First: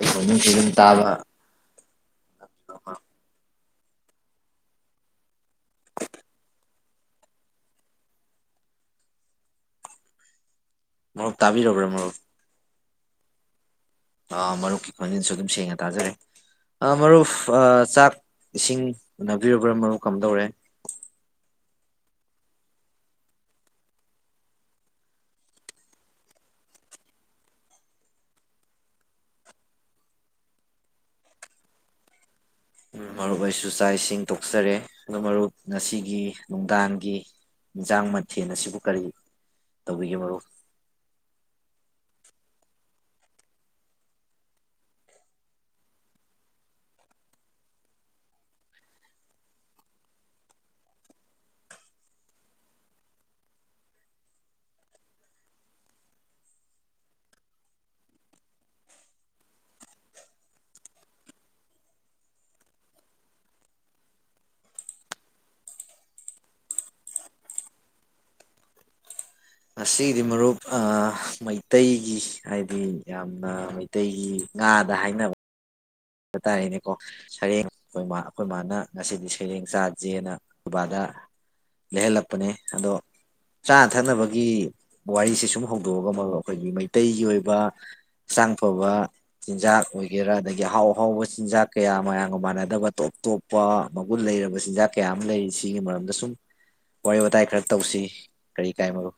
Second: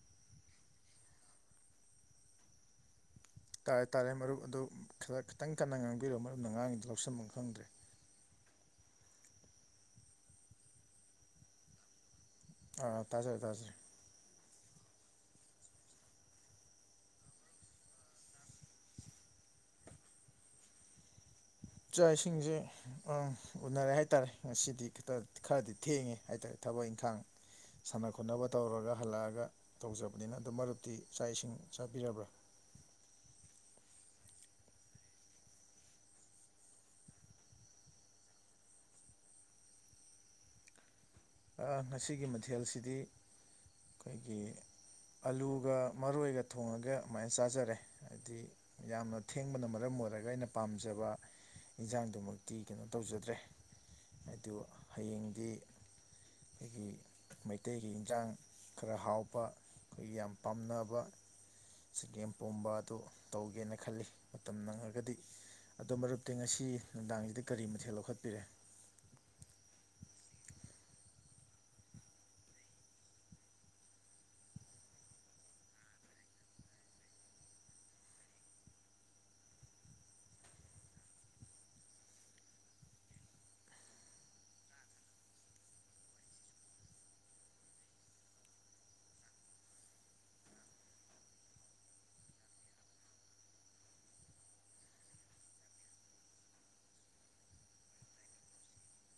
ꯑꯩꯨꯝ [unintelligible] ꯀꯝ ꯇꯥꯕ ꯇꯥꯔꯦ ꯇꯥꯔꯦ ꯃꯔꯨꯞ ꯑꯗꯨ ꯈꯤꯇꯪ ꯀꯟꯅ ꯉꯥꯡꯕꯤꯔꯣ ꯃꯔꯨꯞꯅ ꯉꯥꯡꯒꯤꯗꯨ ꯂꯧꯁꯟꯕꯝ ꯈꯪꯗ꯭ꯔꯦ ꯃꯔꯨꯞ ꯇꯥꯕꯤꯔꯔꯕ꯭ꯔ ꯃꯔꯨꯞ ꯑꯥ ꯇꯥꯖꯔꯦ ꯇꯥꯖꯔꯦ ꯃꯔꯨꯞꯀꯤ ꯈꯣꯟꯖꯤꯟꯁꯨ ꯑꯗꯨꯝ ꯁꯦꯡꯅ ꯇꯥꯖꯔꯦ ꯑ ꯃꯔꯨꯞ ꯆꯥꯛ ꯏꯁꯤꯡ ꯎꯅꯕꯤꯨꯔꯕ꯭ꯔꯥ ꯃꯔꯨꯞ ꯀꯝ ꯗꯧꯔꯦ ꯆꯥꯛ ꯏꯁꯤꯡꯁꯦ ꯎꯅꯔꯦ ꯍꯥꯏꯇꯥꯔꯦ ꯉꯁꯤꯗꯤ ꯈꯤꯇ ꯈꯔꯗꯤ ꯊꯦꯡꯉꯦ ꯍꯥꯏꯇꯥꯔꯦ ꯊꯕꯛ ꯏꯪꯈꯥꯡ ꯁꯥꯟꯅ ꯈꯣꯠꯅꯕ ꯇꯧꯔꯒ ꯍꯜꯂꯛꯑꯒ ꯇꯧꯖꯕꯅꯤꯅ ꯑꯗꯨ ꯃꯔꯨꯞꯇꯤ ꯆꯥꯛ ꯏꯁꯤꯡ ꯆꯥꯕꯤꯔꯕ꯭ꯔꯥ ꯃꯔꯨꯞ ꯑꯣꯏꯁꯨ ꯆꯥꯛ ꯏꯁꯤꯡ ꯇꯣꯛꯆꯔꯦ ꯑꯗꯣ ꯃꯔꯨꯞ ꯉꯁꯤꯒꯤ ꯅꯨꯡꯗꯥꯡꯒꯤ ꯏꯟꯁꯥꯡ ꯃꯊꯦꯜ ꯑꯁꯤꯕꯨ ꯀꯔꯤ ꯇꯧꯕꯤꯒꯦ ꯃꯔꯨꯞ ꯍꯥꯏꯗꯤ ꯑꯩꯈꯣꯏꯒꯤ ꯑꯂꯨꯒ ꯃꯔꯣꯏꯒ ꯊꯣꯡꯉꯒ ꯑꯗꯨꯃꯥꯏꯅ ꯆꯥꯖꯔꯦ ꯍꯥꯏꯗꯤ ꯌꯥꯝꯅ ꯊꯦꯡꯕꯅ ꯃꯔꯝ ꯑꯣꯏꯔꯒ ꯑꯩꯅ ꯄꯥꯝꯖꯕ ꯏꯟꯖꯥꯡꯗꯨꯃꯛꯇꯤ ꯀꯩꯅꯣ ꯇꯧꯖꯗ꯭ꯔꯦ ꯑꯗꯨ ꯍꯌꯦꯡꯗꯤ ꯑꯩꯈꯣꯏꯒꯤ ꯃꯩꯇꯩꯒꯤ ꯏꯟꯁꯥꯡ ꯈꯔ ꯍꯥꯎꯕ ꯑꯩꯈꯣꯏꯒꯤ ꯌꯥꯝ ꯄꯥꯝꯅꯕ ꯆꯒꯦꯝ ꯄꯣꯝꯕ ꯑꯗꯨ ꯇꯧꯒꯦꯅ ꯈꯜꯂꯤ ꯃꯇꯝ ꯅꯪꯉꯒꯗꯤ ꯑꯗꯨ ꯃꯔꯨꯞꯗꯤ ꯉꯁꯤ ꯅꯨꯡꯗꯥꯡꯁꯤꯗ ꯀꯔꯤ ꯃꯊꯦꯜ ꯂꯧꯈꯠꯄꯤꯔꯦ ꯉꯁꯤꯒꯤꯗꯤ ꯃꯔꯨꯞ ꯃꯩꯇꯩꯒꯤ ꯍꯥꯏꯗꯤ ꯌꯥꯝꯅ ꯃꯩꯇꯩꯒꯤ ꯉꯥꯗ ꯍꯥꯏꯅꯕ ꯍꯥꯏꯕ ꯇꯥꯔꯦꯅꯦꯀꯣ ꯁꯩꯔꯦꯡ ꯑꯩꯈꯣꯏ ꯑꯩꯈꯣꯏ ꯃꯥꯅ ꯉꯁꯤꯗꯤ ꯁꯩꯔꯦꯡ ꯆꯥꯖꯦꯅ ꯕꯥꯕꯥꯗ ꯂꯩꯍꯜꯂꯛꯄꯅꯦ ꯑꯗꯣ ꯆꯥꯅ ꯊꯛꯅꯕꯒꯤ ꯋꯥꯔꯤꯁꯦ ꯁꯨꯝ ꯍꯧꯗꯣꯛꯑꯒ ꯑꯩꯈꯣꯏꯒꯤ ꯃꯩꯇꯩꯒꯤ ꯑꯣꯏꯕ ꯍꯛꯆꯥꯡ ꯐꯕ ꯆꯤꯟꯖꯥꯛ ꯑꯣꯏꯒꯦꯔꯥ ꯑꯗꯒꯤ ꯑꯍꯥꯎ ꯑꯐꯥꯎꯕ ꯆꯤꯟꯖꯥꯛ ꯀꯌꯥ ꯃꯌꯥꯝꯒ ꯃꯥꯟꯅꯗꯕ ꯇꯣꯞ ꯇꯣꯞꯄ ꯃꯒꯨꯟ ꯂꯩꯔꯕ ꯆꯤꯟꯖꯥꯛ ꯀꯌꯥ ꯑꯃ ꯂꯩꯔꯤ ꯁꯤꯒꯤ ꯃꯔꯝꯗ ꯁꯨꯝ ꯋꯥꯔꯤ ꯋꯥꯇꯥꯏ ꯈꯔ ꯇꯧꯁꯤ ꯀꯔꯤ ꯀꯥꯏ ꯃꯔꯨꯞ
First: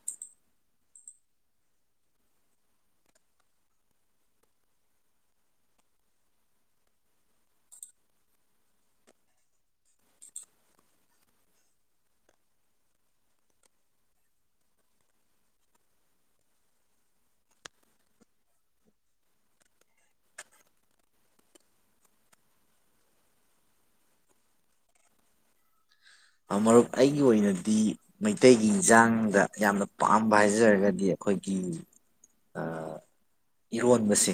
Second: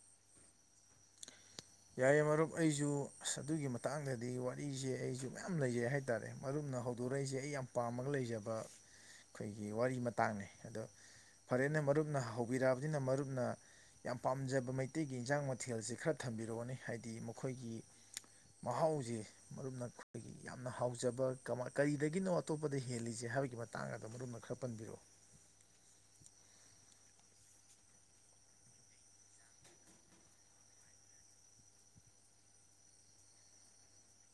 ꯌꯥꯏꯦ ꯃꯔꯨꯞ ꯑꯩꯁꯨ ꯑꯗꯨꯒꯤ ꯃꯇꯥꯡꯗꯗꯤ ꯋꯥꯔꯤꯁꯦ ꯑꯩꯁꯨ ꯃꯌꯥꯝ ꯂꯩꯖꯩ ꯍꯥꯏꯇꯥꯔꯦ ꯃꯔꯨꯞꯅ ꯍꯧꯗꯣꯔꯛꯏꯁꯦ ꯑꯩ ꯌꯥꯝ ꯄꯥꯝꯃꯒ ꯂꯩꯖꯕ ꯑꯩꯈꯣꯏꯒꯤ ꯋꯥꯔꯤ ꯃꯇꯥꯡꯅꯤ ꯑꯗꯣ ꯐꯔꯦꯅ ꯃꯔꯨꯞꯅ ꯍꯧꯕꯤꯔꯛꯑꯕꯅꯤꯅ ꯃꯔꯨꯞꯅ ꯌꯥꯝ ꯄꯥꯝꯖꯕ ꯃꯩꯇꯩꯒꯤ ꯏꯟꯖꯥꯡ ꯃꯊꯦꯜꯁꯦ ꯈꯔ ꯊꯝꯕꯤꯔ ꯔꯛꯑꯣꯅꯤ ꯍꯥꯏꯗꯤ ꯃꯈꯣꯏꯒꯤ ꯃꯍꯥꯎꯁꯦ ꯃꯔꯨꯞꯅ ꯑꯩꯈꯣꯏꯒꯤ ꯌꯥꯝꯅ ꯍꯥꯎꯖꯕ ꯀꯃ ꯀꯔꯤꯗꯒꯤꯅꯣ ꯑꯇꯣꯞꯄꯗ ꯍꯦꯜꯂꯤꯁꯦ ꯍꯥꯏꯕꯒꯤ ꯃꯇꯥꯡ ꯑꯗꯣ ꯃꯔꯨꯞꯅ ꯈꯔ ꯄꯟꯕꯤꯔꯛꯑꯣ ꯃꯔꯨꯞ ꯑꯩꯒꯤ ꯑꯣꯏꯅꯗꯤ ꯃꯩꯇꯩꯒꯤ ꯏꯟꯖꯥꯡꯗ ꯌꯥꯝꯅ ꯄꯥꯝꯕ ꯍꯥꯏꯖꯔꯒꯗꯤ ꯑꯩꯈꯣꯏꯒꯤ ꯏꯔꯣꯟꯕꯁꯦ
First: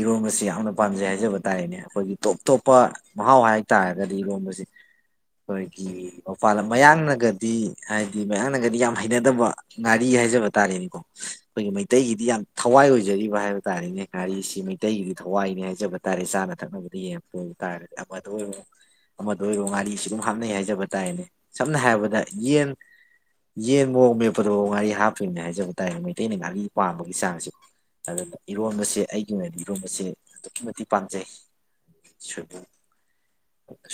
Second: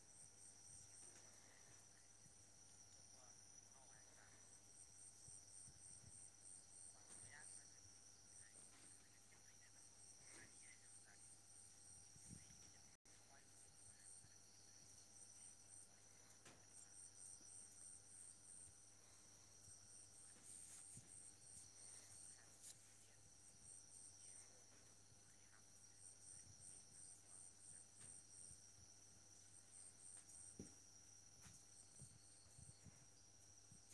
ꯏꯔꯣꯟꯕꯁꯦ ꯌꯥꯝꯅ ꯄꯥꯝꯖꯩ ꯍꯥꯏꯖꯕ ꯇꯥꯔꯦꯅꯦ ꯑꯩꯈꯣꯏꯒꯤ ꯇꯣꯞ ꯇꯣꯞꯄ ꯃꯍꯥꯎ ꯍꯥꯏ ꯇꯥꯔꯒꯗꯤ ꯏꯔꯣꯟꯕꯁꯦ ꯑꯩꯈꯣꯏ ꯑꯩꯈꯣꯏꯒꯤ ꯃꯄꯥꯟ ꯂꯝ ꯃꯌꯥꯡꯅꯒꯗꯤ ꯍꯥꯏꯗꯤ ꯃꯌꯥꯡꯅꯒꯗꯤ ꯌꯥꯝ ꯍꯩꯅꯗꯕ ꯉꯥꯔꯤ ꯍꯥꯏꯖꯕ ꯇꯥꯔꯦꯅꯦꯀꯣ ꯑꯩꯈꯣꯏꯒꯤ ꯃꯩꯇꯩꯒꯤꯗꯤ ꯌꯥꯝ ꯊꯋꯥꯏ ꯑꯣꯏꯖꯔꯤꯕ ꯍꯥꯏꯕ ꯇꯥꯔꯦꯅꯦ ꯉꯥꯔꯤꯁꯤ ꯃꯩꯇꯩꯒꯤꯗꯤ ꯊꯋꯥꯏꯅꯤ ꯍꯥꯏꯖꯕ ꯇꯥꯔꯦ ꯆꯥꯅ ꯊꯛꯅꯕꯗ ꯌꯦꯡꯉ ꯊꯣꯛ ꯑꯣꯏꯕ ꯇꯥꯔꯒꯗꯤ ꯑꯃꯗ ꯑꯣꯏꯔꯣ ꯑꯃꯗ ꯑꯣꯏꯔꯣ ꯉꯥꯔꯤꯁꯤ ꯑꯗꯨꯝ ꯍꯥꯞꯅꯩ ꯍꯥꯏꯖ ꯍꯥꯏꯖꯕ ꯇꯥꯥꯏꯅꯦ ꯁꯝꯅ ꯍꯥꯏꯔꯕꯗ ꯌꯦꯟ ꯌꯦꯟ ꯃꯔꯣꯛ ꯃꯦꯞꯄꯗꯣ ꯉꯥꯔꯤ ꯍꯥꯞꯄꯝꯅꯦ ꯍꯥꯏꯖꯕ ꯇꯥꯔꯅꯦ ꯃꯩꯇꯩꯅ ꯉꯥꯔꯤ ꯄꯥꯝꯕꯒꯤ ꯆꯥꯡꯁꯦ ꯑꯗꯨꯅ ꯏꯔꯣꯟꯕꯁꯦ ꯑꯩꯒꯤ ꯑꯣꯏꯅꯗꯤ ꯏꯔꯣꯟꯕꯁꯦ ꯑꯗꯨꯛꯀꯤ ꯃꯇꯤꯛ ꯄꯥꯝꯖꯩ ꯁꯣꯏꯕꯨꯝ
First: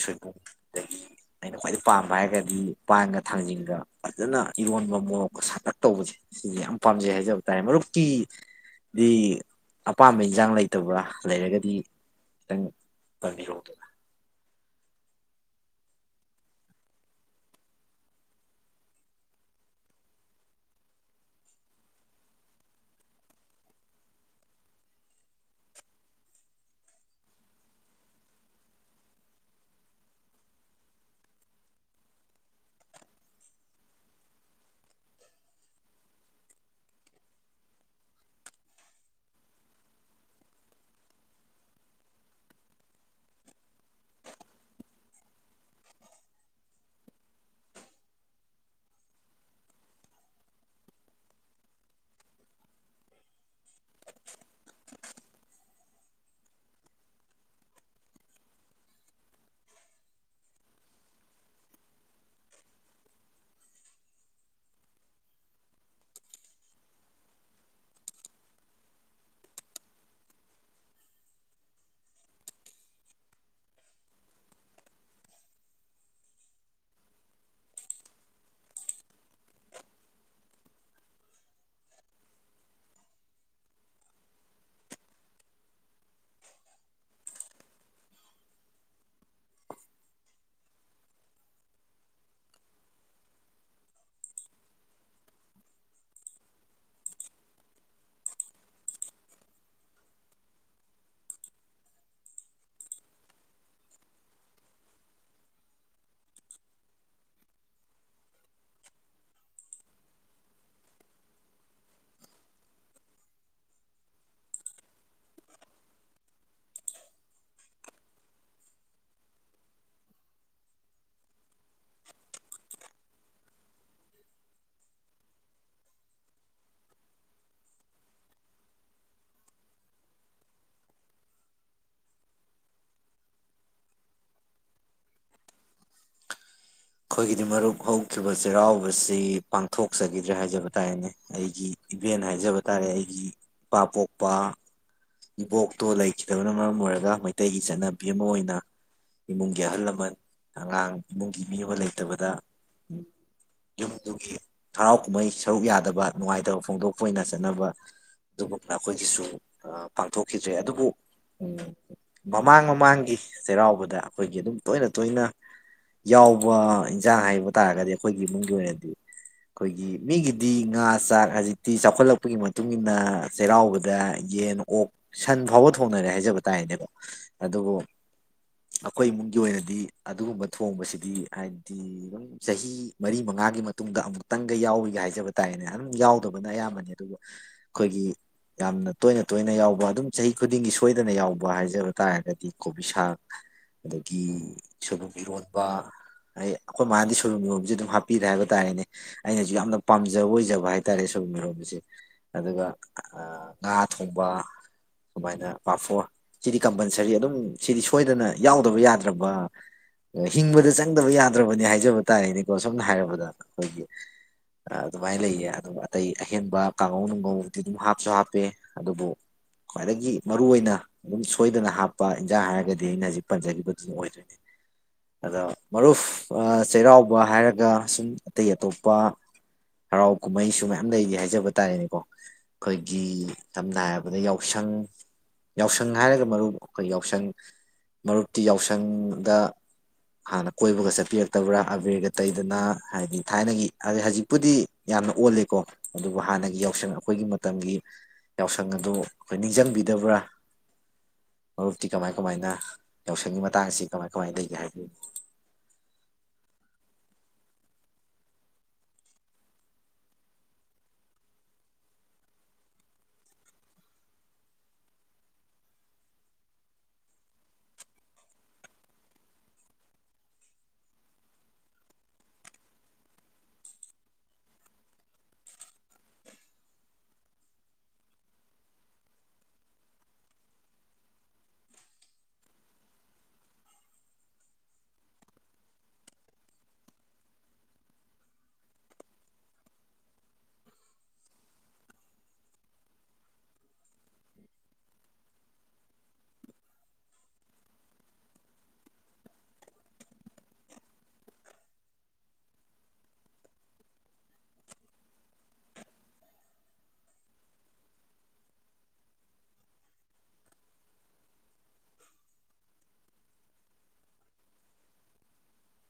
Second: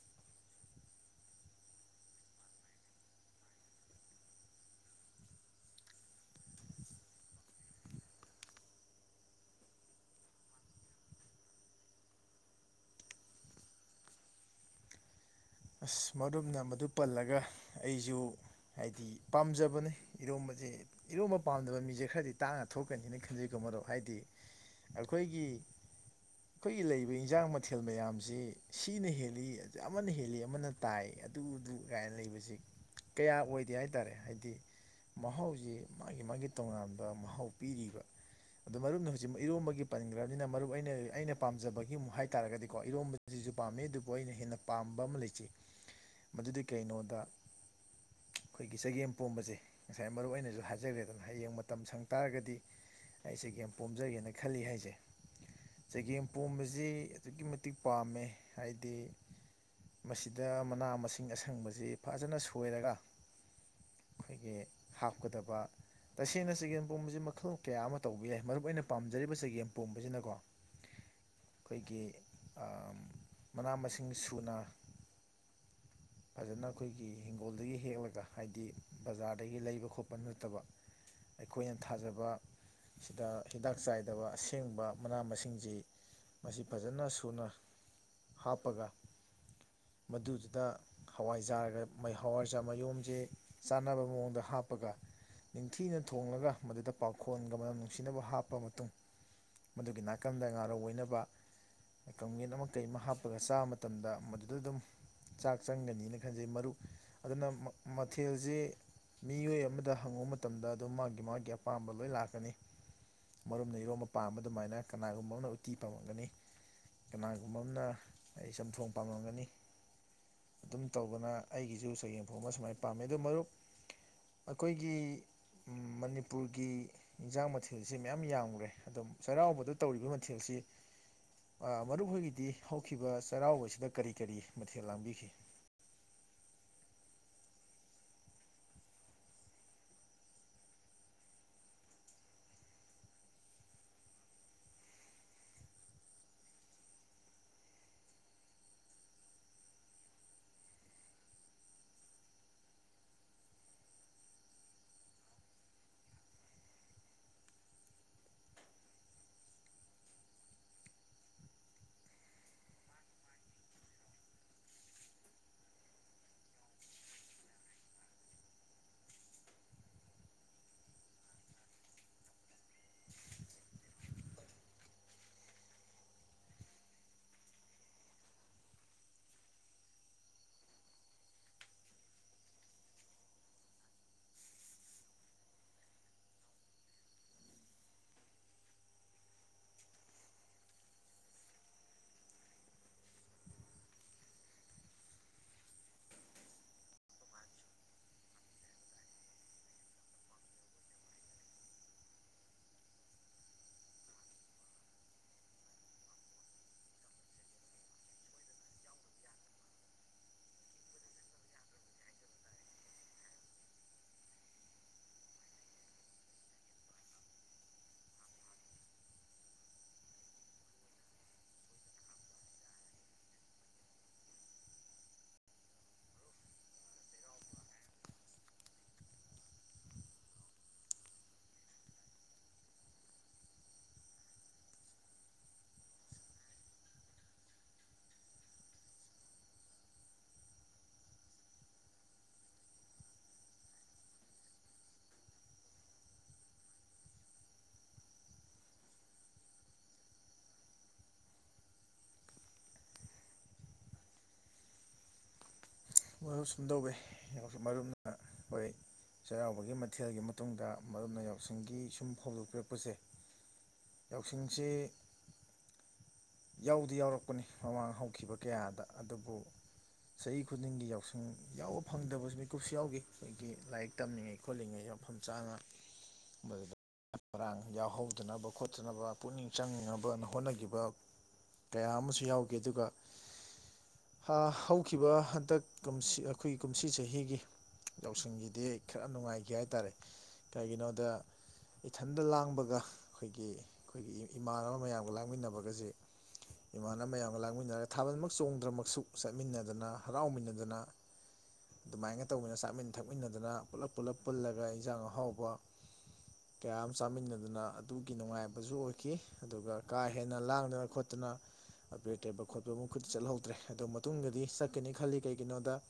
ꯁꯣꯏꯕꯨꯝꯗꯒꯤ ꯑꯩꯅ ꯈ꯭ꯋꯥꯏꯗꯩ ꯄꯥꯝꯕ ꯍꯥꯏꯔꯒꯗꯤ ꯄꯥꯟꯒ ꯊꯥꯡꯖꯤꯡꯒ ꯐꯖꯅ ꯏꯔꯣꯟꯕ ꯃꯣꯔꯣꯛꯀ ꯁꯇꯛ ꯇꯧꯕꯁꯦ ꯁꯤꯁꯦ ꯌꯥꯝ ꯄꯥꯝꯖꯩ ꯍꯥꯏꯖꯕ ꯇꯥꯔꯦ ꯃꯔꯨꯞꯀꯤꯗꯤ ꯑꯄꯥꯝꯕ ꯏꯟꯁꯥꯡ ꯂꯩꯇꯕ꯭ꯔꯥ ꯂꯩꯔꯒꯗꯤ ꯈꯤꯇꯪ ꯇꯥꯛꯄꯤꯔꯛꯑꯣ ꯑꯁ ꯃꯔꯨꯞꯅ ꯃꯗꯨ ꯄꯜꯂꯒ ꯑꯩꯁꯨ ꯍꯥꯏꯗꯤ ꯄꯥꯝꯖꯕꯅꯤ ꯏꯔꯣꯝꯕꯁꯦ ꯏꯔꯣꯝꯕ ꯄꯥꯝꯗꯕ ꯃꯤꯁꯦ ꯈꯔꯗꯤ ꯇꯥꯡꯅ ꯊꯣꯛꯀꯅꯤꯅ ꯈꯟꯖꯩꯀꯣ ꯃꯔꯨꯞ ꯍꯥꯏꯗꯤ ꯑꯩꯈꯣꯏꯒꯤ ꯑꯩꯈꯣꯏꯒꯤ ꯂꯩꯔꯤꯕ ꯏꯟꯖꯥꯡ ꯃꯊꯦꯜ ꯃꯌꯥꯝꯁꯤ ꯁꯤꯅ ꯍꯦꯜꯂꯤ ꯑꯗꯩ ꯑꯃꯅ ꯍꯦꯜꯂꯤ ꯑꯃꯅ ꯇꯥꯏ ꯑꯗꯨꯗꯨ ꯀꯥꯏꯅ ꯂꯩꯕꯁꯤ ꯀꯌꯥ ꯑꯣꯏꯗꯦ ꯍꯥꯏꯇꯥꯔꯦ ꯍꯥꯏꯗꯤ ꯃꯍꯥꯎꯁꯤ ꯃꯥꯒꯤ ꯃꯥꯒꯤ ꯇꯣꯉꯥꯟꯕ ꯃꯍꯥꯎ ꯄꯤꯔꯤꯕ ꯑꯗꯣ ꯃꯔꯨꯞꯅ ꯍꯧꯖꯤꯛꯃꯛ ꯏꯔꯣꯝꯕꯒꯤ ꯄꯟꯈ꯭ꯔꯕꯅꯤꯅ ꯃꯔꯨꯞ ꯑꯩꯅ ꯑꯩꯅ ꯄꯥꯝꯖꯕꯒꯤ ꯑꯃꯨꯛ ꯍꯥꯏꯇꯥꯔꯒꯗꯤꯀꯣ ꯏꯔꯣꯝꯕꯁꯤꯁꯨ ꯄꯥꯝꯃꯤ ꯑꯗꯨꯕꯨ ꯑꯩꯅ ꯍꯦꯟꯅ ꯄꯥꯝꯕ ꯑꯃ ꯂꯩꯖꯩ ꯃꯗꯨꯗꯤ ꯀꯩꯅꯣꯗ ꯑꯩꯈꯣꯏꯒꯤ ꯆꯒꯦꯝ ꯄꯣꯝꯕꯁꯦ ꯉꯁꯥꯏ ꯃꯔꯨꯞ ꯑꯩꯅꯁꯨ ꯍꯥꯏꯖꯈ꯭ꯔꯦꯗꯅ ꯍꯌꯦꯡ ꯃꯇꯝ ꯁꯪ ꯇꯥꯔꯒꯗꯤ ꯑꯩ ꯆꯒꯦꯝ ꯄꯣꯝꯖꯒꯦꯅ ꯈꯜꯂꯤ ꯍꯥꯏꯁꯦ ꯆꯒꯦꯝ ꯄꯣꯝꯕꯁꯤ ꯑꯗꯨꯛꯀꯤ ꯃꯇꯤꯛ ꯄꯥꯝꯃꯦ ꯍꯥꯏꯗꯤ ꯃꯁꯤꯗ ꯃꯅꯥ ꯃꯁꯤꯡ ꯑꯁꯪꯕꯁꯤ ꯐꯖꯅ ꯁꯣꯏꯔꯒ ꯑꯩꯈꯣꯏꯒꯤ ꯍꯥꯞꯀꯗꯕ ꯇꯁꯦꯡꯅ ꯆꯒꯦꯝ ꯄꯣꯝꯕꯁꯤ ꯃꯈꯜ ꯀꯌꯥ ꯑꯃ ꯇꯧꯕ ꯌꯥꯏ ꯃꯔꯨ ꯑꯣꯏꯅ ꯄꯥꯝꯖꯔꯤꯕ ꯆꯒꯦꯝ ꯄꯣꯝꯕꯁꯤꯅꯀꯣ ꯑꯩꯈꯣꯏꯒꯤ ꯃꯅꯥ ꯃꯁꯤꯡ ꯁꯨꯅ ꯐꯖꯅ ꯑꯩꯈꯣꯏꯒꯤ ꯍꯤꯡꯒꯣꯜꯗꯒꯤ ꯍꯦꯛꯂꯒ ꯍꯥꯏꯕꯗꯤ ꯕꯖꯥꯔꯗꯒꯤ ꯂꯩꯕ ꯈꯣꯠꯄ ꯅꯠꯇꯕ ꯑꯩꯈꯣꯏꯅ ꯊꯥꯖꯕ ꯁꯤꯗ ꯍꯤꯗꯥꯛ ꯆꯥꯏꯗꯕ ꯑꯁꯦꯡꯕ ꯃꯅꯥ ꯃꯁꯤꯡꯁꯤ ꯃꯁꯤ ꯐꯖꯅ ꯁꯨꯅ ꯍꯥꯞꯄꯒ ꯃꯗꯨꯗꯨꯗ ꯍꯋꯥꯏꯖꯥꯔꯒ ꯍꯋꯥꯏꯖꯥꯔ ꯃꯌꯨꯝꯁꯦ ꯆꯥꯅꯕ ꯃꯑꯣꯡꯗ ꯍꯥꯞꯄꯒ ꯅꯤꯡꯊꯤꯅ ꯊꯣꯡꯂꯒ ꯃꯗꯨꯗ ꯄꯥꯎꯈꯣꯟꯒ ꯃꯅꯝ ꯅꯨꯡꯁꯤꯅꯕ ꯍꯥꯞꯄ ꯃꯇꯨꯡ ꯃꯗꯨꯒꯤ ꯅꯥꯀꯟꯗ ꯉꯥꯔꯧ ꯑꯣꯏꯅꯕ ꯀꯝꯒꯠ ꯑꯃ ꯀꯩ ꯑꯃ ꯍꯥꯞꯄꯒ ꯆꯥꯕ ꯃꯇꯝꯗ ꯑꯗꯨ ꯑꯗꯨꯝ ꯆꯥꯛ ꯆꯪꯒꯅꯤꯅ ꯈꯟꯖꯩ ꯃꯔꯨꯞ ꯑꯗꯨꯅ ꯃꯊꯦꯜꯁꯤ ꯃꯤꯑꯣꯏ ꯑꯃꯗ ꯍꯪꯉꯨꯕ ꯃꯇꯝꯗ ꯑꯗꯨꯝ ꯃꯥꯒꯤ ꯃꯥꯒꯤ ꯑꯄꯥꯝꯕ ꯂꯣꯏ ꯂꯥꯛꯀꯅꯤ ꯃꯔꯨꯝꯅ ꯏꯔꯣꯝꯕ ꯄꯥꯝꯕ ꯑꯗꯨꯃꯥꯏꯅ ꯀꯅꯥꯒꯨꯝꯕ ꯑꯃꯅ ꯎꯇꯤ ꯄꯥꯝꯂꯝꯝꯒꯅꯤ ꯀꯅꯥꯒꯨꯝꯕ ꯑꯃꯅ ꯑꯩ ꯆꯝꯊꯣꯡ ꯄꯥꯝꯂꯝꯝꯒꯅꯤ ꯑꯗꯨꯝ ꯇꯧꯕꯅ ꯑꯩꯒꯤꯁꯨ ꯆꯌꯦꯡꯐꯣꯡ ꯑꯃ ꯁꯨꯃꯥꯏꯅ ꯄꯥꯝꯃꯦ ꯑ ꯃꯔꯨꯞ ꯑꯩꯈꯣꯏꯒꯤ ꯃꯅꯤꯄꯨꯔꯒꯤ ꯏꯟꯖꯥꯡ ꯃꯊꯦꯜꯁꯤ ꯃꯌꯥꯝ ꯌꯥꯝꯈ꯭ꯔꯦ ꯑꯣ ꯆꯩꯔꯥꯎꯕꯗ ꯇꯧꯔꯤꯕ ꯃꯊꯦꯜꯁꯤ ꯃꯔꯨꯞꯈꯣꯏꯒꯤꯗꯤ ꯍꯧꯈꯤꯕ ꯆꯩꯔꯥꯎꯕꯁꯤꯗ ꯀꯔꯤ ꯀꯔꯤ ꯃꯊꯦꯜ ꯂꯥꯡꯕꯤꯈꯤ ꯑꯩꯈꯣꯏꯒꯤꯗꯤ ꯃꯔꯨꯞ ꯍꯧꯈꯤꯕ ꯆꯩꯔꯥꯎꯕꯁꯤ ꯄꯥꯡꯊꯣꯛꯆꯈꯤꯗ꯭ꯔꯦ ꯍꯥꯏꯖꯕ ꯇꯥꯔꯦꯅꯦ ꯑꯩꯒꯤ ꯏꯚꯦꯟ ꯍꯥꯏꯖꯕ ꯇꯥꯔꯦ ꯑꯩꯒꯤ ꯏꯄꯥ ꯄꯣꯛꯄ ꯏꯕꯣꯛꯇꯣ ꯂꯩꯈꯤꯗꯕꯅ ꯃꯔꯝ ꯑꯣꯏꯔꯒ ꯃꯩꯇꯩꯒꯤ ꯆꯠꯅꯕꯤ ꯑꯃ ꯑꯣꯏꯅ ꯏꯃꯨꯡꯒꯤ ꯑꯍꯜ ꯂꯃꯟ ꯑꯉꯥꯡ ꯏꯃꯨꯡꯒꯤ ꯃꯤꯑꯣꯕ ꯂꯩꯇꯕꯗ ꯌꯨꯝꯗꯨꯒꯤ ꯍꯔꯥꯎ ꯀꯨꯝꯍꯩ ꯁꯔꯨꯛ ꯌꯥꯗꯕ ꯅꯨꯡꯉꯥꯏꯇꯕ ꯐꯣꯡꯗꯣꯛꯄ ꯑꯣꯏꯅ ꯆꯠꯅꯕ ꯑꯗꯨꯒꯨꯝꯅ ꯑꯩꯈꯣꯏꯒꯤꯁꯨ ꯄꯥꯡꯊꯣꯛꯈꯤꯗ꯭ꯔꯦ ꯑꯗꯨꯕꯨ ꯃꯃꯥꯡ ꯃꯃꯥꯡꯒꯤ ꯆꯩꯔꯥꯎꯕꯗ ꯑꯩꯈꯣꯏꯒꯤ ꯑꯗꯨꯝ ꯇꯣꯏꯅ ꯇꯣꯏꯅ ꯌꯥꯎꯕ ꯏꯟꯁꯥꯡ ꯍꯥꯏꯕ ꯇꯥꯔꯒꯗꯤ ꯑꯩꯈꯣꯏꯒꯤ ꯏꯃꯨꯡꯒꯤ ꯑꯣꯏꯅꯗꯤ ꯑꯩꯈꯣꯏꯒꯤ ꯃꯤꯒꯤꯗꯤ ꯉꯥ ꯆꯥꯛ ꯍꯧꯖꯤꯛꯇꯤ ꯆꯥꯎꯈꯠꯂꯛꯄꯒꯤ ꯃꯇꯨꯡ ꯏꯟꯅ ꯆꯩꯔꯥꯎꯕꯗ ꯌꯦꯟ ꯑꯣꯛ ꯁꯟ ꯐꯥꯎꯕ ꯊꯣꯡꯅꯔꯦ ꯍꯥꯏꯖꯕ ꯇꯥꯔꯅꯦꯀꯣ ꯑꯗꯨꯕꯨ ꯑꯩꯈꯣꯏ ꯏꯃꯨꯡꯒꯤ ꯑꯣꯏꯅꯗꯤ ꯑꯗꯨꯒꯨꯝꯕ ꯊꯣꯡꯕꯁꯤꯗꯤ ꯍꯥꯏꯗꯤ ꯍꯥꯏꯗꯤ ꯑꯗꯨꯝ ꯆꯍꯤ ꯃꯔꯤ ꯃꯉꯥꯒꯤ ꯃꯇꯨꯡꯗ ꯑꯃꯨꯛꯇꯪꯒ ꯌꯥꯎꯏꯒ ꯍꯥꯏꯖꯕ ꯇꯥꯔꯦꯅꯦ ꯑꯗꯨꯝ ꯌꯥꯎꯗꯕꯅ ꯑꯌꯥꯝꯕꯅꯤ ꯑꯗꯨꯕꯨ ꯑꯩꯈꯣꯏꯒꯤ ꯌꯥꯝꯅ ꯇꯣꯏꯅ ꯇꯣꯏꯅ ꯌꯥꯎꯕ ꯑꯗꯨꯝ ꯆꯍꯤ ꯈꯨꯗꯤꯡꯒꯤ ꯁꯣꯏꯗꯅ ꯌꯥꯎꯕ ꯍꯥꯏꯖꯕ ꯇꯥꯔꯒꯗꯤ ꯀꯣꯕꯤ ꯁꯥꯛ ꯑꯗꯒꯤ ꯁꯣꯏꯕꯨꯝ ꯏꯔꯣꯟꯕ ꯑꯩ ꯑꯩꯈꯣꯏ ꯃꯥꯅꯗꯤ ꯁꯣꯏꯕꯨꯝ ꯃꯤꯔꯣꯝꯁꯦ ꯑꯗꯨꯝ ꯍꯥꯞꯄꯤꯔꯦ ꯍꯥꯏꯕ ꯇꯥꯔꯦꯅꯦ ꯑꯩꯅꯁꯨ ꯌꯥꯝꯅ ꯄꯥꯝꯖꯕ ꯑꯣꯏꯖꯕ ꯍꯥꯏ ꯇꯥꯔꯦ ꯁꯣꯏꯕꯨꯝ ꯃꯤꯔꯣꯁꯦ ꯑꯗꯨꯒ ꯉꯥ ꯊꯣꯡꯕ ꯁꯨꯃꯥꯏꯅ ꯄꯥꯐꯣꯔ ꯁꯤꯗꯤ ꯀꯝꯄꯜꯁꯔꯤ ꯑꯗꯨꯝ ꯁꯤꯗꯤ ꯁꯣꯏꯗꯅ ꯌꯥꯎꯗꯕ ꯌꯥꯗ꯭ꯔꯕ ꯍꯤꯡꯕꯗ ꯆꯠ ꯈꯪꯗꯕ ꯌꯥꯗ꯭ꯔꯕꯅꯤ ꯍꯥꯏꯖꯕ ꯇꯥꯔꯦꯅꯦꯀꯣ ꯁꯝꯅ ꯍꯥꯏꯔꯕꯗ ꯑꯩꯈꯣꯏꯒꯤ ꯑꯗꯨꯃꯥꯏꯅ ꯂꯩꯌꯦ ꯑꯗꯨꯝ ꯑꯇꯩ ꯑꯍꯦꯟꯕ ꯀꯥꯡꯉꯧ ꯅꯨꯡꯉꯧꯗꯤ ꯑꯗꯨꯝ ꯍꯥꯞꯁꯨ ꯍꯥꯞꯄꯦ ꯑꯗꯨꯕꯨ ꯈ꯭ꯋꯥꯏꯗꯒꯤ ꯃꯔꯨꯑꯣꯏ ꯑꯣꯏꯅ ꯑꯗꯨꯝ ꯁꯣꯏꯗꯅ ꯍꯥꯞꯄ ꯏꯟꯖꯥꯡ ꯍꯥꯏꯔꯒꯗꯤ ꯑꯩꯅ ꯍꯧꯖꯤꯛ ꯄꯟꯖꯈꯤꯕꯗꯨꯅ ꯑꯣꯏꯗꯣꯏꯅꯦ ꯑꯗꯣ ꯃꯔꯨꯞ ꯆꯩꯔꯥꯎꯕ ꯍꯥꯏꯔꯒ ꯁꯨꯝ ꯑꯇꯩ ꯑꯇꯣꯞꯄ ꯍꯔꯥꯎ ꯀꯨꯝꯍꯩꯁꯨ ꯃꯌꯥꯝ ꯂꯩꯒ ꯍꯥꯏꯖꯕ ꯇꯥꯔꯦꯅꯦꯀꯣ ꯑꯩꯈꯣꯏꯒꯤ ꯁꯝꯅ ꯍꯥꯏꯔꯕꯗ ꯌꯥꯎꯁꯪ ꯌꯥꯎꯁꯪ ꯍꯥꯏꯔꯒ ꯃꯔꯨꯞ ꯑꯩꯈꯣꯏ ꯌꯥꯎꯁꯪ ꯃꯔꯨꯞꯇꯤ ꯌꯥꯎꯁꯪꯗ ꯍꯥꯟꯅ ꯀꯣꯏꯕꯒ ꯆꯠꯄꯤꯔꯛꯇꯕ꯭ꯔꯥ ꯑꯕꯦꯔꯒ ꯇꯩꯗꯅ ꯍꯥꯏꯗꯤ ꯊꯥꯏꯅꯒꯤ ꯍꯥꯏꯗꯤ ꯍꯧꯖꯤꯛꯄꯨꯗꯤ ꯌꯥꯝꯅ ꯑꯣꯜꯂꯦꯀꯣ ꯑꯗꯨꯕꯨ ꯍꯥꯟꯅꯒꯤ ꯌꯥꯎꯁꯪ ꯑꯩꯈꯣꯏꯒꯤ ꯃꯇꯝꯒꯤ ꯌꯥꯎꯁꯪ ꯑꯗꯨꯗꯣ ꯑꯩꯈꯣꯏ ꯅꯤꯡꯁꯤꯡꯕꯤꯗꯕ꯭ꯔꯥ ꯃꯔꯨꯞꯇꯤ ꯀꯃꯥꯏ ꯀꯃꯥꯏꯅ ꯌꯥꯎꯁꯪꯒꯤ ꯃꯇꯥꯡꯁꯤ ꯀꯃꯥꯏ ꯀꯃꯥꯏꯅ ꯂꯩꯒꯦ ꯍꯥꯏꯕꯤ ꯃꯔꯨꯞ ꯁꯨꯝ ꯇꯧꯋꯦ ꯃꯔꯨꯞꯅ ꯑꯩꯈꯣꯏ ꯆꯩꯔꯥꯎꯕꯒꯤ ꯃꯊꯦꯜꯒꯤ ꯃꯇꯨꯡꯗ ꯃꯔꯨꯞꯅ ꯌꯥꯎꯁꯪꯒꯤ ꯁꯨꯝ ꯐꯧꯗꯣꯛꯄꯤꯔꯛꯄꯁꯦ ꯌꯥꯎꯁꯪꯁ ꯌꯥꯎꯗꯤ ꯌꯥꯎꯔꯛꯄꯅꯤ ꯃꯃꯥꯡ ꯍꯧꯈꯤꯕ ꯀꯌꯥꯗ ꯑꯗꯨꯕꯨ ꯆꯍꯤ ꯈꯨꯗꯤꯡꯒꯤ ꯌꯥꯎꯁꯪ ꯌꯥꯎꯕ ꯐꯪꯗꯕꯁꯨ ꯃꯤꯀꯨꯞꯁꯨ ꯌꯥꯎꯈꯤ ꯑꯩꯈꯣꯏꯒꯤ ꯂꯥꯏꯔꯤꯛ ꯇꯝꯂꯤꯉꯩ ꯈꯣꯠꯂꯤꯉꯩ ꯃꯐꯝ ꯆꯥꯅ ꯃꯗꯨꯗ ꯃꯔ ꯃꯔꯥꯡ ꯌꯥꯎꯍꯧꯗꯅꯕ ꯈꯣꯠꯇꯅꯕ ꯄꯨꯛꯅꯤꯡ ꯆꯪꯅꯕ ꯍꯣꯠꯅꯈꯤꯕ ꯀꯌꯥ ꯑꯃꯁꯨ ꯌꯥꯎꯈꯤ ꯑꯗꯨꯒ ꯍꯧꯈꯤꯕ ꯍꯟꯗꯛ ꯀꯨꯝꯁꯤ ꯑꯩꯈꯣꯏꯒꯤ ꯀꯨꯝꯁꯤ ꯆꯍꯤꯒꯤ ꯌꯥꯎꯁꯪꯒꯤꯗꯤ ꯈꯔ ꯅꯨꯡꯉꯥꯏꯈꯤ ꯍꯥꯏꯇꯥꯔꯦ ꯀꯔꯤꯒꯤꯅꯣꯗ ꯏꯊꯟꯗ ꯂꯥꯡꯕꯒ ꯑꯩꯈꯣꯏꯒꯤ ꯑꯩꯈꯣꯏꯒꯤ ꯏꯃꯥꯟꯅꯕ ꯃꯌꯥꯝꯒ ꯂꯥꯡꯃꯤꯟꯅꯕꯒꯁꯤ ꯏꯃꯥꯟꯅꯕ ꯃꯌꯥꯝꯒ ꯂꯥꯡꯃꯤꯟꯅꯔꯒ ꯊꯥꯕꯜꯃꯛ ꯆꯣꯡꯗ꯭ꯔꯃꯛꯁꯨ ꯆꯠꯃꯤꯟꯅꯗꯅ ꯍꯔꯥꯎꯃꯤꯟꯅꯗꯅ ꯑꯗꯨꯃꯥꯏꯅ ꯇꯧꯃꯤꯟꯅ ꯆꯥꯃꯤꯟ ꯊꯛꯃꯤꯟꯅꯗꯅ ꯄꯨꯂꯞ ꯄꯨꯜꯂꯞ ꯄꯨꯜꯂꯒ ꯏꯟꯖꯥꯡ ꯑꯍꯥꯎꯕ ꯀꯌꯥ ꯑꯃ ꯆꯥꯃꯤꯟꯅꯗꯅ ꯑꯗꯨꯒꯤ ꯅꯨꯡꯉꯥꯏꯕꯁꯨ ꯑꯣꯏꯈꯤ ꯑꯗꯨꯒ ꯀꯥ ꯍꯦꯟꯅ ꯂꯥꯡꯗꯅ ꯈꯣꯠꯇꯅ ꯑꯄꯦꯔ ꯑ ꯇꯦꯕ ꯈꯣꯠꯄ ꯃꯈꯨꯠꯇ ꯆꯠꯍꯧꯗ꯭ꯔꯦ ꯑꯗꯨ ꯃꯇꯨꯡꯗꯗꯤ ꯀꯅꯤ ꯈꯜꯂꯤ ꯀꯩꯒꯤꯅꯣꯗ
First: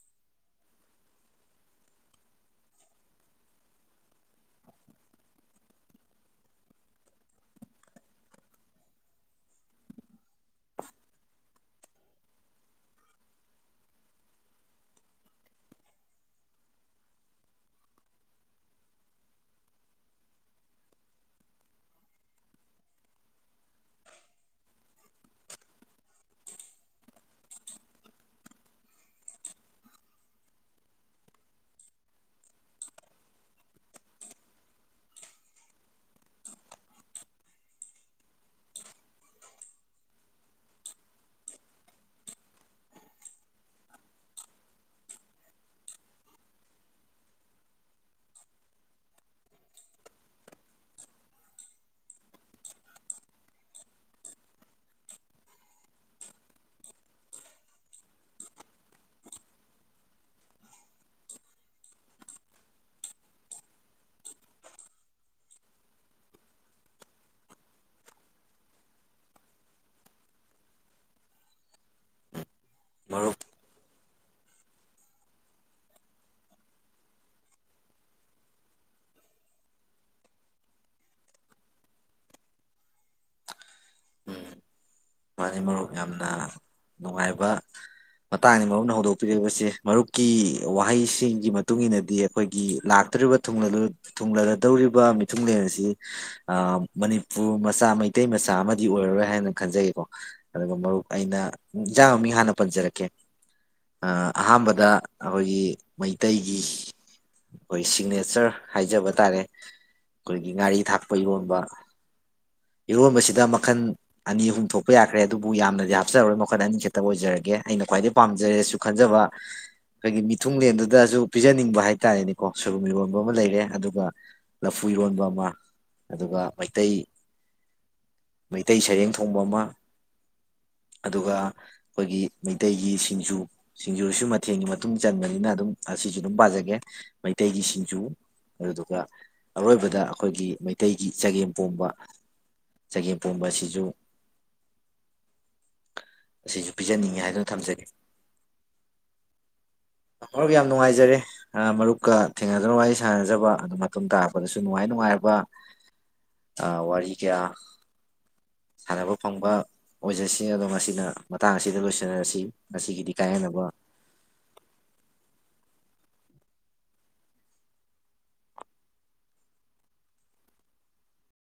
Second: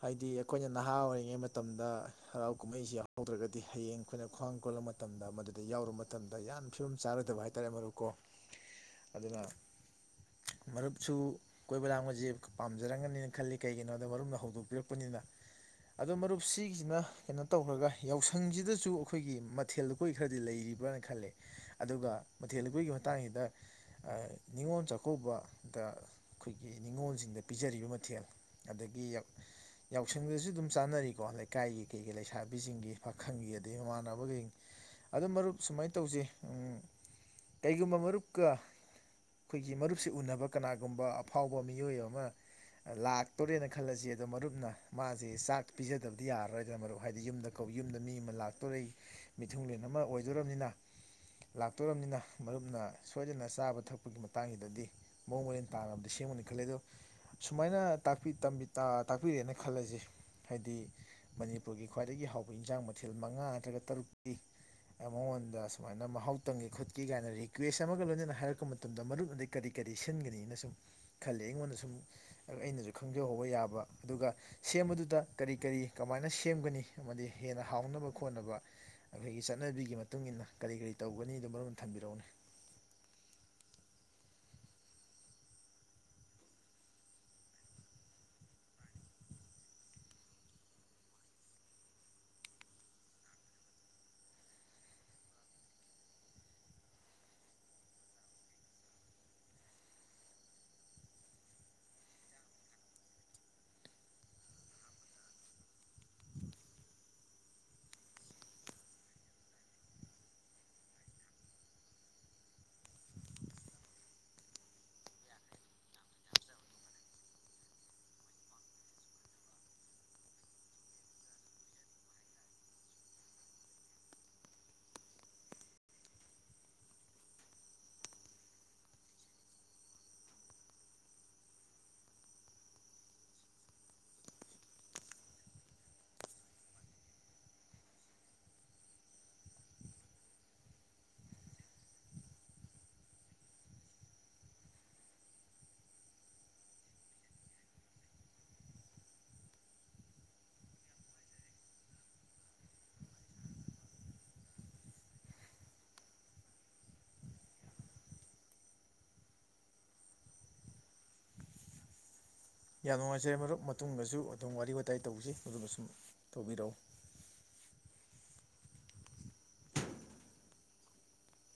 ꯍꯥꯏꯗꯤ ꯑꯩꯈꯣꯏꯅ ꯅꯍꯥ ꯑꯣꯏꯔꯤꯉꯩ ꯃꯇꯝꯗ ꯍꯔꯥꯎ ꯀꯨꯝꯍꯩꯁꯤ ꯌꯥꯎꯍꯧꯗ꯭ꯔꯒꯗꯤ ꯍꯌꯦꯡ ꯑꯩꯈꯣꯏꯅ ꯈ꯭ꯋꯥꯡ ꯀꯣꯜꯂꯕ ꯃꯇꯝꯗ ꯃꯗꯨꯗ ꯌꯥꯎꯔꯨꯕ ꯃꯇꯝꯗ ꯌꯥꯝ ꯐꯤꯕꯝ ꯆꯥꯔꯣꯏꯗꯕ ꯍꯥꯏꯇꯥꯔꯦ ꯃꯔꯨꯞꯀꯣ ꯑꯗꯨꯅ ꯃꯔꯨꯞꯁꯨ ꯀꯣꯏꯕ ꯂꯥꯡꯕꯁꯦ ꯄꯥꯝꯖꯔꯝꯒꯅꯤꯅ ꯈꯜꯂꯤ ꯀꯩꯒꯤꯅꯣꯗ ꯃꯔꯨꯝꯅ ꯍꯧꯗꯣꯛꯄꯤꯔꯛꯄꯅꯤꯅ ꯑꯗꯣ ꯃꯔꯨꯞ ꯁꯤꯒꯤꯁꯤꯅ ꯀꯩꯅꯣ ꯇꯧꯈ꯭ꯔꯒ ꯌꯥꯎꯁꯪꯁꯤꯗꯁꯨ ꯑꯩꯈꯣꯏꯒꯤ ꯃꯊꯦꯜ ꯂꯨꯀꯣꯏ ꯈꯔꯗꯤ ꯂꯩꯔꯤꯕ꯭ꯔꯅ ꯈꯜꯂꯤꯦ ꯑꯗꯨꯒ ꯃꯊꯦꯜ ꯂꯨꯀꯣꯏꯒꯤ ꯃꯇꯥꯡꯁꯤꯗ ꯅꯤꯉꯣꯜ ꯆꯥꯛꯀꯧꯕꯗ ꯑꯩꯈꯣꯏꯒꯤ ꯉꯣꯜ ꯗ ꯄꯤꯖꯔꯤꯕ ꯃꯊꯦꯜ ꯑꯗꯒꯤ ꯌꯥꯎꯁꯪꯗꯁꯨ ꯑꯗꯨꯝ ꯆꯥꯟꯅꯔꯤꯀꯣ ꯂꯩꯀꯥꯏꯒꯤ ꯀꯩꯀꯩ ꯂꯩꯁꯥꯕꯤꯁꯤꯡꯒꯤ ꯄꯥꯈꯪꯒꯤ ꯑꯗꯗꯒꯤ ꯃꯃꯥꯟꯅꯕꯒ ꯑꯗꯨꯣ ꯃꯔꯨꯞ ꯁꯨꯃꯥꯏꯅ ꯇꯧꯖꯩ ꯀꯩꯒꯨꯝꯕ ꯃꯔꯨꯞꯀ ꯑꯩꯈꯣꯏꯒꯤ ꯃꯔꯨꯞꯁꯤꯦ ꯎꯅꯕ ꯀꯅꯥꯒꯨꯝꯕ ꯑꯐꯥꯎꯕ ꯃꯤꯑꯣꯏ ꯑꯃ ꯑꯃ ꯂꯥꯛꯇꯣꯔꯦꯅ ꯈꯜꯂꯁꯤ ꯑꯗꯣ ꯃꯔꯨꯞꯅ ꯃꯥꯁꯦ ꯆꯥꯛ ꯄꯤꯖꯗꯕꯗꯤ ꯌꯥꯔꯔꯣꯏꯗꯅ ꯃꯔꯨꯞ ꯍꯥꯏꯗꯤ ꯌꯨꯝꯗ ꯀꯧ ꯌꯨꯝꯗ ꯃꯤ ꯑꯃ ꯂꯥꯛꯇꯣꯔꯦ ꯃꯤꯊꯨꯡꯂꯦꯟ ꯑꯃ ꯑꯣꯏꯗꯣꯔꯝꯅꯤꯅ ꯂꯥꯛꯇꯣꯔꯝꯅꯤꯅ ꯃꯔꯨꯞꯅ ꯁꯣꯏꯗꯅ ꯆꯥꯕ ꯊꯛꯄꯒꯤ ꯃꯇꯥꯡꯁꯤꯗꯗꯤ ꯃꯑꯣꯡ ꯃꯔꯦꯟ ꯇꯥꯡꯉꯕꯗꯤ ꯁꯦꯝꯒꯅꯤ ꯈꯜꯂꯦ ꯑꯗꯣ ꯁꯨꯃꯥꯏꯅꯄꯤ ꯇꯥꯛꯄꯤꯔꯛꯦꯅ ꯈꯜꯂꯁꯦ ꯍꯥꯏꯗꯤ ꯃꯅꯤꯄꯨꯔꯒꯤ ꯈ꯭ꯋꯥꯏꯗꯒꯤ ꯍꯥꯎꯕ ꯏꯟꯖꯥꯡ ꯃꯊꯦꯜ ꯃꯉꯥ ꯅꯠꯇ꯭ꯔꯒ ꯇꯔꯨꯛꯀꯤ ꯃꯉꯣꯟꯗ ꯁꯨꯃꯥꯏꯅ ꯃꯍꯥꯎ ꯇꯪꯒꯦ ꯈꯣꯠꯀꯦ ꯀꯥꯏꯅ ꯔꯤꯀ꯭ꯋꯦꯁ ꯑꯃꯒ ꯂꯣꯏꯅꯅ ꯍꯥꯏꯔꯛꯄ ꯃꯇꯝꯗ ꯃꯔꯨꯞꯅꯗꯤꯩ ꯀꯔꯤ ꯀꯔꯤ ꯁꯤꯟꯒꯅꯤꯅ ꯁꯨꯝ ꯈꯜꯜꯂꯤꯦ ꯑꯩꯉꯣꯟꯗꯁꯨ ꯑꯩꯅꯁꯨ ꯃꯔꯨꯞ ꯈꯪꯖꯍꯧꯕ ꯌꯥꯕ ꯑꯗꯨꯒ ꯁꯦꯝꯕꯗꯨꯗ ꯀꯔꯤ ꯀꯔꯤ ꯀꯃꯥꯏꯅ ꯁꯦꯝꯒꯅꯤ ꯑꯃꯗꯤ ꯍꯦꯟꯅ ꯍꯥꯎꯅꯕ ꯈꯣꯠꯅꯕ ꯑꯩꯈꯣꯏꯒꯤ ꯆꯠꯅꯕꯤꯒꯤ ꯃꯇꯨꯡ ꯏ ꯃꯇꯨꯡꯏꯟꯅ ꯀꯔꯤ ꯀꯔꯤ ꯇꯧꯒꯅꯤ ꯑꯗꯨ ꯃꯔꯅ ꯊꯝꯕꯤꯔꯛꯎꯅꯤ ꯎꯝ ꯃꯥꯅꯤ ꯃꯔꯨꯞ ꯌꯥꯝꯅ ꯅꯨꯡꯉꯥꯏꯕ ꯃꯇꯥꯡꯅꯤ ꯃꯔꯨꯞꯅ ꯍꯧꯗꯣꯛꯄꯤꯔꯛꯏꯕꯁꯦ ꯃꯔꯨꯞꯀꯤ ꯋꯥꯍꯩꯁꯤꯡꯒꯤ ꯃꯇꯨꯡ ꯏꯟꯅꯗꯤ ꯑꯩꯈꯣꯏꯒꯤ ꯂꯥꯛꯇꯧꯔꯤꯕ ꯊꯨꯡꯂꯒꯗꯧꯔꯤꯕ ꯃꯤꯊꯨꯡꯂꯦꯟ ꯑꯁꯤ ꯃꯅꯤꯄꯨꯔ ꯃꯆꯥ ꯃꯩꯇꯩ ꯃꯆꯥ ꯑꯃꯗꯤ ꯑꯣꯏꯔꯔꯣꯏ ꯍꯥꯏꯅ ꯈꯟꯖꯒꯀꯣ ꯑꯗꯨꯒ ꯃꯔꯨꯞ ꯑꯩꯅ ꯌꯦꯟꯖꯥꯡ ꯃꯃꯤꯡ ꯍꯥꯟꯅ ꯄꯟꯖꯔꯛꯀꯦ ꯑꯍꯥꯟꯕꯗ ꯑꯩꯈꯣꯏꯒꯤ ꯃꯩꯇꯩꯒꯤ ꯑꯩꯈꯣꯏ ꯁꯤꯒꯅꯦꯆꯔ ꯍꯥꯏꯖꯕ ꯇꯥꯔꯦ ꯑꯩꯈꯣꯏꯒꯤ ꯉꯥꯔꯤ ꯊꯥꯛꯄ ꯏꯔꯣꯟꯕ ꯏꯔꯣꯟꯕꯁꯤꯗ ꯃꯈꯜ ꯑꯅꯤ ꯑꯍꯨꯝ ꯊꯣꯛ ꯍꯥꯞꯄ ꯌꯥꯈ꯭ꯔꯦ ꯑꯗꯨꯕꯨ ꯌꯥꯝꯅꯗꯤ ꯍꯥꯞꯆꯔꯔꯣꯏ ꯃꯈꯜ ꯑꯅꯤꯈꯛꯇ ꯑꯣꯏꯖꯔꯒꯦ ꯑꯩꯅ ꯈ꯭ꯋꯥꯏꯗꯒꯤ ꯄꯥꯖꯔꯦꯁꯨ ꯈꯟꯖꯕ ꯑꯩꯈꯣꯏꯒꯤ ꯃꯤꯊꯨꯡꯂꯦꯟꯗꯨꯗꯁꯨ ꯄꯤꯖꯅꯤꯡꯕ ꯍꯥꯏꯇꯥꯥꯔꯦꯅꯦꯀꯣ ꯁꯣꯏꯕꯨꯝ ꯏꯔꯣꯟꯕ ꯑꯃ ꯂꯩꯔꯦ ꯑꯗꯨꯒ ꯂꯐꯨ ꯏꯔꯣꯟꯕ ꯑꯃ ꯑꯗꯨꯒ ꯃꯩꯇꯩ ꯃꯩꯇꯩ ꯁꯩꯔꯦꯡ ꯊꯣꯡꯕ ꯑꯃ ꯑꯗꯨꯒ ꯑꯩꯈꯣꯏꯒꯤ ꯃꯩꯇꯩꯒꯤ ꯁꯤꯡꯖꯨ ꯁꯤꯡꯖꯨꯁꯨ ꯃꯊꯦꯜꯒꯤ ꯃꯇꯨꯡ ꯆꯟꯕꯅꯤꯅ ꯑꯗꯨꯝ ꯑꯁꯤꯁꯨ ꯑꯗꯨꯝ ꯄꯥꯖꯒꯦ ꯃꯩꯇꯩꯒꯤ ꯁꯤꯡꯖꯨ ꯑꯗꯨꯗꯨꯒ ꯑꯔꯣꯏꯕꯗ ꯑꯩꯈꯣꯏꯒꯤ ꯃꯩꯇꯩꯒꯤ ꯆꯒꯦꯝꯄꯣꯝꯕ ꯆꯒꯦꯝꯄꯣꯝꯕ ꯑꯁꯤꯁꯨ ꯑꯁꯤꯁꯨ ꯄꯤꯖꯅꯤꯡꯉꯤ ꯍꯥꯏꯗꯨꯅ ꯊꯝꯖꯒꯦ ꯍ ꯌꯥꯝ ꯅꯨꯡꯉꯥꯏꯖꯔꯦ ꯃꯔꯨꯞꯀ ꯊꯦꯡꯅꯗꯨꯅ ꯋꯥꯔꯤ ꯁꯥꯟꯅꯖꯕ ꯑꯗꯨꯣ ꯃꯇꯨꯡ ꯇꯥꯔꯛꯄꯗꯁꯨ ꯅꯨꯡꯉꯥꯏ ꯅꯨꯡꯉꯥꯏꯔꯕ ꯋꯥꯔꯤ ꯀꯌꯥ ꯁꯥꯟꯅꯕ ꯐꯪꯕ ꯑꯣꯏꯖꯁꯤ ꯑꯗꯣ ꯃꯁꯤꯅ ꯃꯇꯥꯡ ꯑꯁꯤꯗ ꯂꯣꯏꯁꯤꯟꯅꯔꯁꯤ ꯌꯥꯝ ꯉꯁꯤꯒꯤꯗꯤ ꯅꯨꯡꯉꯥꯏꯖꯔꯦ ꯃꯔꯨꯞ ꯀꯥꯏꯍꯟꯅꯕ ꯃꯇꯨꯡꯗꯁꯨ ꯑꯗꯨꯝ ꯋꯥꯔꯤ ꯋꯥꯇꯥꯏ ꯇꯧꯖꯩ ꯑꯗꯨꯁꯨ ꯇꯧꯕꯤꯔꯛꯎ